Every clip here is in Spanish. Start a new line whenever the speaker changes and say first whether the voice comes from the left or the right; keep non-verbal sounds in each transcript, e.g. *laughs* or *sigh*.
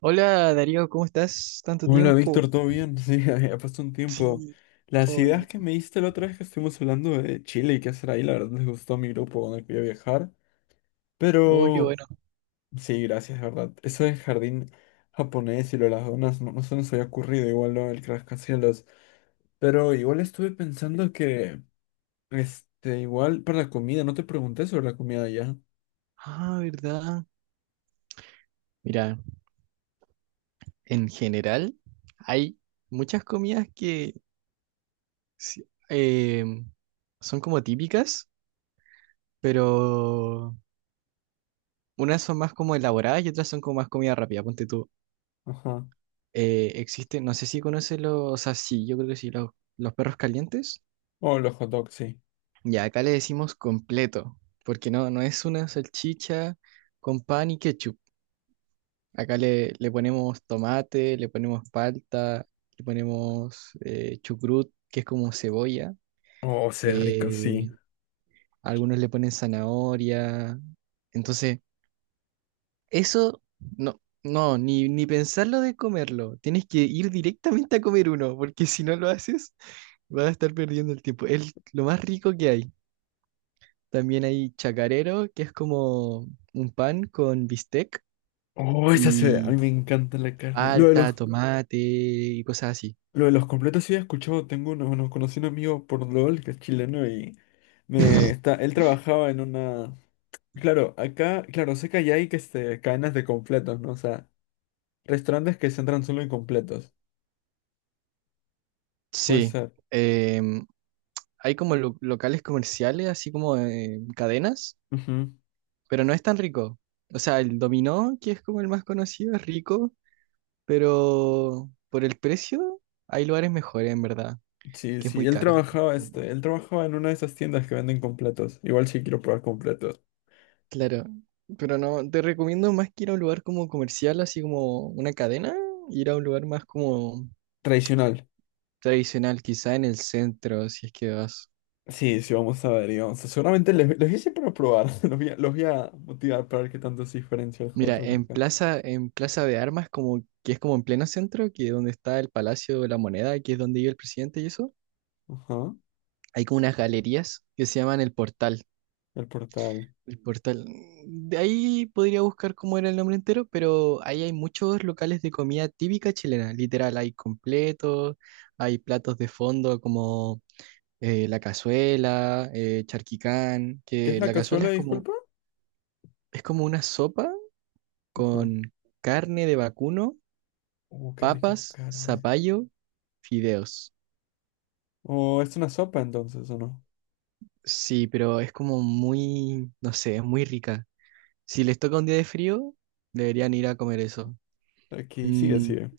right: Hola Darío, ¿cómo estás? Tanto
left: Hola
right: tiempo.
left: Víctor, ¿todo bien? Sí, *laughs* ha pasado un tiempo.
right: Sí,
left: Las
right: todo
left: ideas
right: bien.
left: que me diste la otra vez que estuvimos hablando de Chile y qué hacer ahí, la verdad les gustó a mi grupo donde quería viajar.
right: Oh, qué
left: Pero
right: bueno.
left: sí, gracias, de verdad. Eso del jardín japonés y lo de las donas, no, no se nos había ocurrido, igual lo del rascacielos. Pero igual estuve pensando que, igual para la comida, no te pregunté sobre la comida allá.
right: Ah, ¿verdad? Mira, en general hay muchas comidas que sí, son como típicas, pero unas son más como elaboradas y otras son como más comida rápida. Ponte tú.
left: Ajá.
right: Existe, no sé si conoces o sea, sí, yo creo que sí, los perros calientes.
left: Oh, los hot dogs, sí.
right: Ya, acá le decimos completo, porque no es una salchicha con pan y ketchup. Acá le ponemos tomate, le ponemos palta, le ponemos chucrut, que es como cebolla.
left: Oh, se ve rico, sí.
right: Eh, algunos le ponen zanahoria. Entonces, eso no, no, ni pensarlo de comerlo. Tienes que ir directamente a comer uno, porque si no lo haces, vas a estar perdiendo el tiempo. Es lo más rico que hay. También hay chacarero, que es como un pan con bistec
left: Oh, esa se ve. A
right: y
left: mí me encanta la carne.
right: palta, tomate y cosas así.
left: Lo de los completos sí he escuchado, tengo uno, bueno, conocí un amigo por LOL que es chileno y me
right: *laughs*
left: está, él trabajaba en una, claro, acá, claro, sé que allá hay cadenas de completos, ¿no? O sea, restaurantes que se entran solo en completos. Puede
right: Sí,
left: ser.
right: em, hay como locales comerciales, así como cadenas,
left: Ujú.
right: pero no es tan rico. O sea, el dominó, que es como el más conocido, es rico, pero por el precio hay lugares mejores, en verdad,
left: Sí,
right: que es
left: sí,
right: muy caro.
left: él trabajaba en una de esas tiendas que venden completos. Igual sí quiero probar completos.
right: Claro, pero no, te recomiendo más que ir a un lugar como comercial, así como una cadena, ir a un lugar más como
left: Tradicional.
right: tradicional, quizá en el centro, si es que vas.
left: Sí, sí, vamos a ver, seguramente les, los hice para probar, *laughs* los voy a motivar para ver qué tanto es diferencia el hot
right: Mira,
left: dog acá.
right: En Plaza de Armas, como que es como en pleno centro, que es donde está el Palacio de la Moneda, que es donde vive el presidente y eso,
left: Ajá,
right: hay como unas galerías que se llaman el Portal.
left: el portal.
right: El Portal. De ahí podría buscar cómo era el nombre entero, pero ahí hay muchos locales de comida típica chilena, literal, hay completos, hay platos de fondo como la cazuela, charquicán,
left: ¿Qué es
right: que
left: la
right: la cazuela
left: cazuela, disculpa?
right: es como una sopa
left: Ajá.
right: con carne de vacuno,
left: Qué rico con
right: papas,
left: carne.
right: zapallo, fideos.
left: Oh, es una sopa entonces, ¿o no?
right: Sí, pero es como muy, no sé, es muy rica. Si les toca un día de frío, deberían ir a comer eso.
left: Aquí, sigue,
right: Mm,
left: sigue.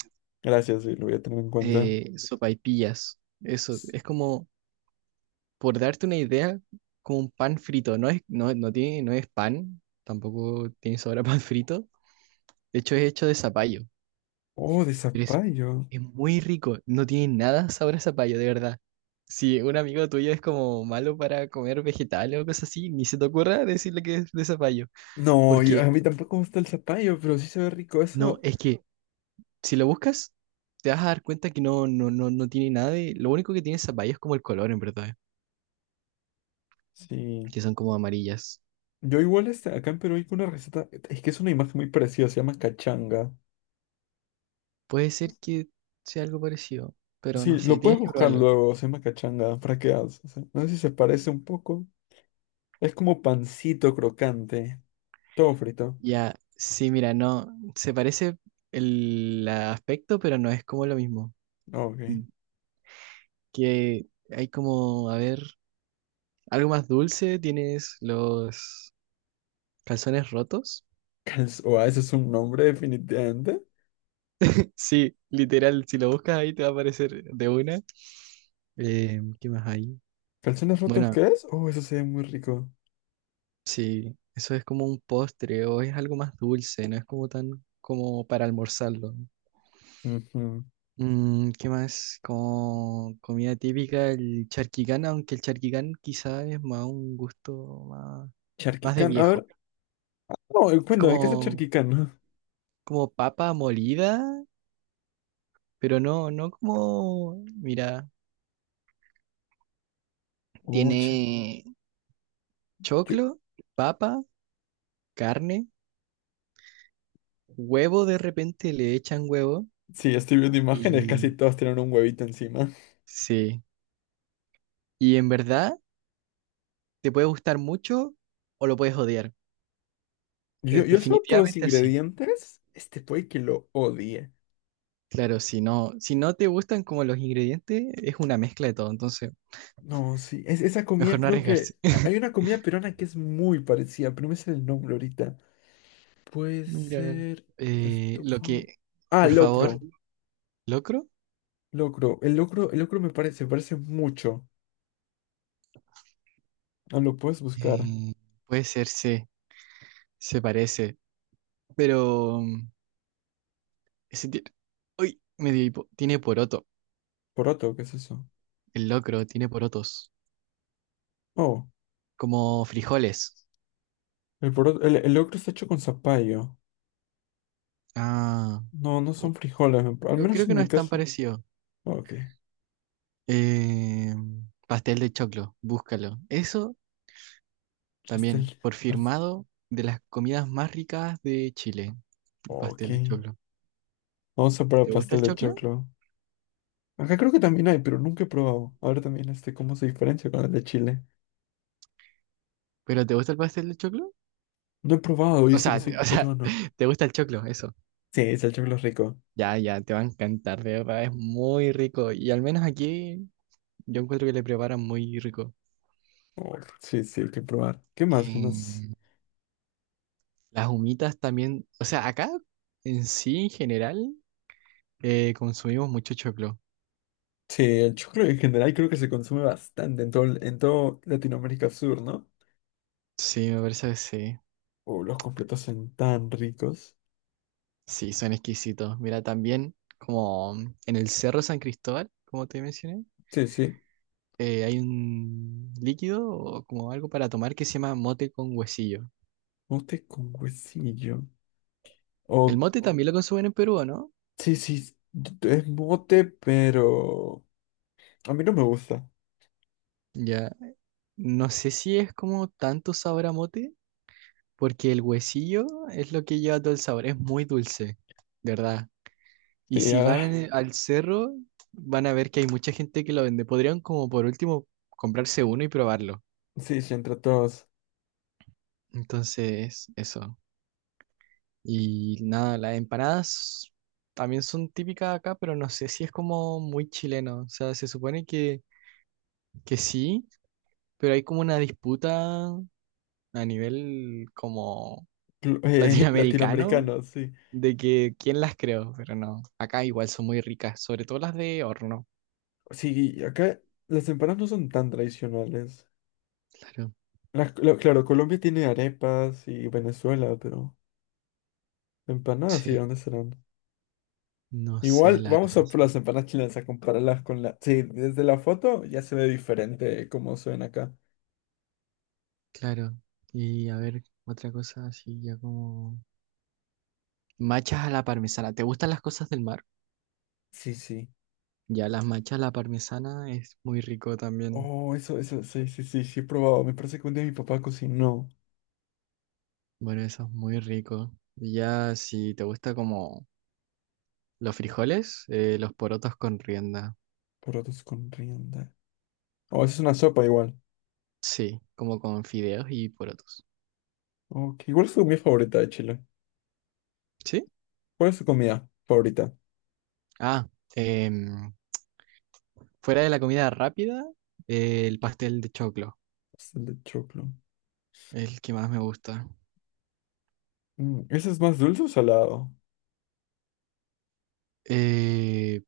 left: Gracias, sí, lo voy a tener en cuenta.
right: Sopaipillas. Eso, es como, por darte una idea, como un pan frito. No es, no tiene, no es pan, tampoco tiene sabor a pan frito. De hecho, es hecho de zapallo.
left: Oh, de
right: Pero
left: zapallo.
right: es muy rico, no tiene nada sabor a zapallo, de verdad. Si un amigo tuyo es como malo para comer vegetales o cosas así, ni se te ocurra decirle que es de zapallo.
left: No, a
right: Porque
left: mí tampoco me gusta el zapallo, pero sí se ve rico
right: no,
left: eso.
right: es que si lo buscas, te vas a dar cuenta que no, no, no, no tiene nada de. Lo único que tiene zapallo es como el color, en verdad,
left: Sí.
right: que son como amarillas.
left: Yo igual acá en Perú hay una receta, es que es una imagen muy parecida, se llama cachanga.
right: Puede ser que sea algo parecido, pero no
left: Sí,
right: sé,
left: lo puedes
right: tienes que
left: buscar
right: probarlo.
left: luego, se llama cachanga, para que hagas, o sea, no sé si se parece un poco. Es como pancito crocante, todo frito.
right: Ya, sí, mira, no, se parece el aspecto, pero no es como lo mismo.
left: Ok.
right: Que hay como, a ver, algo más dulce, tienes los calzones rotos.
left: Calz- o ah, eso es un nombre definitivamente.
right: *laughs* Sí, literal, si lo buscas ahí te va a aparecer de una. ¿Qué más hay?
left: ¿Calzones rotos
right: Bueno,
left: qué es? Oh, eso se ve muy rico.
right: sí, eso es como un postre o es algo más dulce, no es como tan como para almorzarlo.
left: Ujú.
right: Mm, ¿qué más? Como comida típica, el charquicán, aunque el charquicán quizá es más un gusto más, más de
left: Charquicán, a
right: viejo.
left: ver. No,
right: Es
left: cuéntame, ¿qué es el
right: como,
left: charquicán?
right: como papa molida. Pero no, no como, mira,
left: *laughs* Oh, char-
right: tiene
left: yo-
right: choclo, papa, carne, huevo, de repente le echan huevo
left: Sí, estoy viendo imágenes,
right: y
left: casi todas tienen un huevito encima.
right: sí. Y en verdad te puede gustar mucho o lo puedes odiar. Es
left: Yo solo por los
right: definitivamente así.
left: ingredientes, este puede que lo odie.
right: Claro, si no, si no te gustan como los ingredientes, es una mezcla de todo, entonces
left: No, esa
right: mejor
left: comida
right: no
left: creo
right: arriesgarse.
left: que...
right: *laughs*
left: Hay una comida peruana que es muy parecida, pero no me sale el nombre ahorita. Puede
right: Mira,
left: ser...
right: eh,
left: Esto...
right: lo que,
left: Ah,
right: por favor,
left: locro.
right: Locro,
left: Locro. El locro me parece, se parece mucho. Ah, lo puedes buscar.
right: eh, puede ser, se parece, pero ese tiene. Uy, me dio hipo. Tiene poroto.
left: Poroto, ¿qué es eso?
right: El locro tiene porotos.
left: Oh,
right: Como frijoles.
left: el poroto, el locro está hecho con zapallo.
right: Ah.
left: No, no
right: uh,
left: son frijoles, al menos
right: Creo que
left: en
right: no
left: mi
right: es tan
left: caso.
right: parecido.
left: Ok,
right: Eh, Pastel de choclo. Búscalo. Eso también.
left: pastel.
right: Por
left: pas-
right: firmado de las comidas más ricas de Chile. El
left: ok,
right: pastel de choclo.
left: vamos a probar
right: ¿Te gusta el
left: pastel de
right: choclo?
left: choclo. Acá creo que también hay, pero nunca he probado. A ver también cómo se diferencia con el de Chile.
right: ¿Pero te gusta el pastel de choclo?
left: No he probado,
right: O
left: dice que
right: sea,
left: soy
right: o no, sea,
left: peruano.
right: *laughs* ¿te gusta el choclo? Eso.
left: Sí, es el choclo es rico.
right: Ya, ya, te va a encantar, de verdad. Es muy rico. Y al menos aquí yo encuentro que le preparan muy rico.
left: Oh, sí, sí, hay que probar. ¿Qué más? ¿Qué más?
right: Eh, las humitas también, o sea, acá en sí, en general, consumimos mucho choclo.
left: Sí, el choclo en general creo que se consume bastante en todo, en todo Latinoamérica Sur, ¿no?
right: Sí, me parece que sí.
left: Oh, los completos son tan ricos.
right: Sí, son exquisitos. Mira, también como en el Cerro San Cristóbal, como te mencioné,
left: Sí, sí.
right: hay un líquido o como algo para tomar que se llama mote con huesillo.
left: Mote con huesillo.
right: El
left: O,
right: mote oh, también lo consumen en Perú, ¿o ¿no?
left: sí, sí, es mote, pero a mí no me gusta.
right: Ya, no sé si es como tanto sabor a mote, porque el huesillo es lo que lleva todo el sabor, es muy dulce, de verdad. Y
left: Sí,
right: si
left: ahora,
right: van al cerro, van a ver que hay mucha gente que lo vende. Podrían como por último comprarse uno y probarlo.
left: *laughs* sí, sí, entre todos.
right: Entonces, eso. Y nada, las empanadas también son típicas acá, pero no sé si es como muy chileno. O sea, se supone que sí, pero hay como una disputa a nivel como *laughs*
left: *laughs*
right: latinoamericano
left: Latinoamericanos, sí.
right: de que quién las creó, pero no. Acá igual son muy ricas, sobre todo las de horno.
left: Sí, acá las empanadas no son tan tradicionales.
right: Claro.
left: Claro, Colombia tiene arepas y Venezuela, pero empanadas, sí,
right: Sí,
left: ¿dónde serán?
right: no sé,
left: Igual,
right: la verdad.
left: vamos a por las empanadas chilenas a compararlas con la... Sí, desde la foto ya se ve diferente cómo se ven acá.
right: Claro. Y a ver, otra cosa así, ya como... Machas a la parmesana. ¿Te gustan las cosas del mar?
left: Sí, sí.
right: Ya, las machas a la parmesana es muy rico también.
left: Oh, sí, sí, sí, sí, he probado. Me parece que un día mi papá cocinó
right: Bueno, eso es muy rico. Y ya, si te gusta como los frijoles, los porotos con rienda.
left: porotos con rienda. Oh, eso es una sopa igual.
right: Sí, como con fideos y porotos.
left: Ok, ¿cuál es tu comida favorita de Chile?
right: ¿Sí?
left: ¿Cuál es tu comida favorita?
right: Ah, em, fuera de la comida rápida, el pastel de choclo,
left: Pastel de choclo.
right: el que más me gusta.
left: Mm, ¿ese es más dulce o salado?
right: Eh,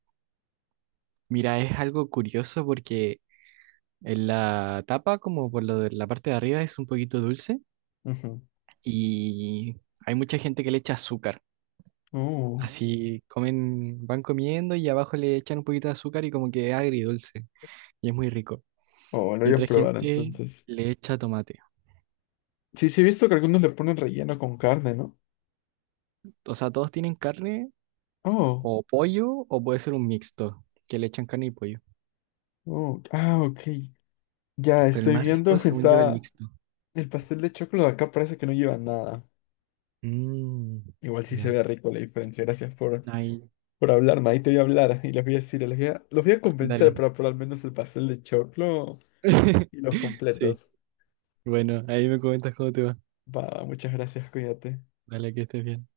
right: Mira, es algo curioso porque... En la tapa, como por lo de la parte de arriba, es un poquito dulce
left: Ujú.
right: y hay mucha gente que le echa azúcar.
left: Oh,
right: Así comen, van comiendo y abajo le echan un poquito de azúcar y como que es agridulce y es muy rico.
left: oh, lo
right: Y
left: voy a
right: otra
left: probar
right: gente
left: entonces.
right: le echa tomate.
left: Sí, sí, he visto que algunos le ponen relleno con carne, ¿no?
right: O sea, todos tienen carne
left: Oh,
right: o pollo o puede ser un mixto, que le echan carne y pollo.
left: oh, ah, ok. Ya
right: Pero el
left: estoy
right: más
left: viendo,
right: rico,
left: *laughs*
right: según yo, es el bueno.
left: está
right: Mixto.
left: el pastel de choclo de acá parece que no lleva nada.
right: Mm,
left: Igual sí se
right: ya.
left: ve rico la diferencia.
right: Ahí,
left: Por hablarme. Ahí te voy a hablar y les voy a decir, los voy a convencer
right: dale.
left: para por al menos el pastel de choclo
right: *laughs*
left: y los
right: Sí,
left: completos.
right: bueno, ahí me comentas cómo te va.
left: Va, muchas gracias, cuídate.
right: Dale, que estés bien.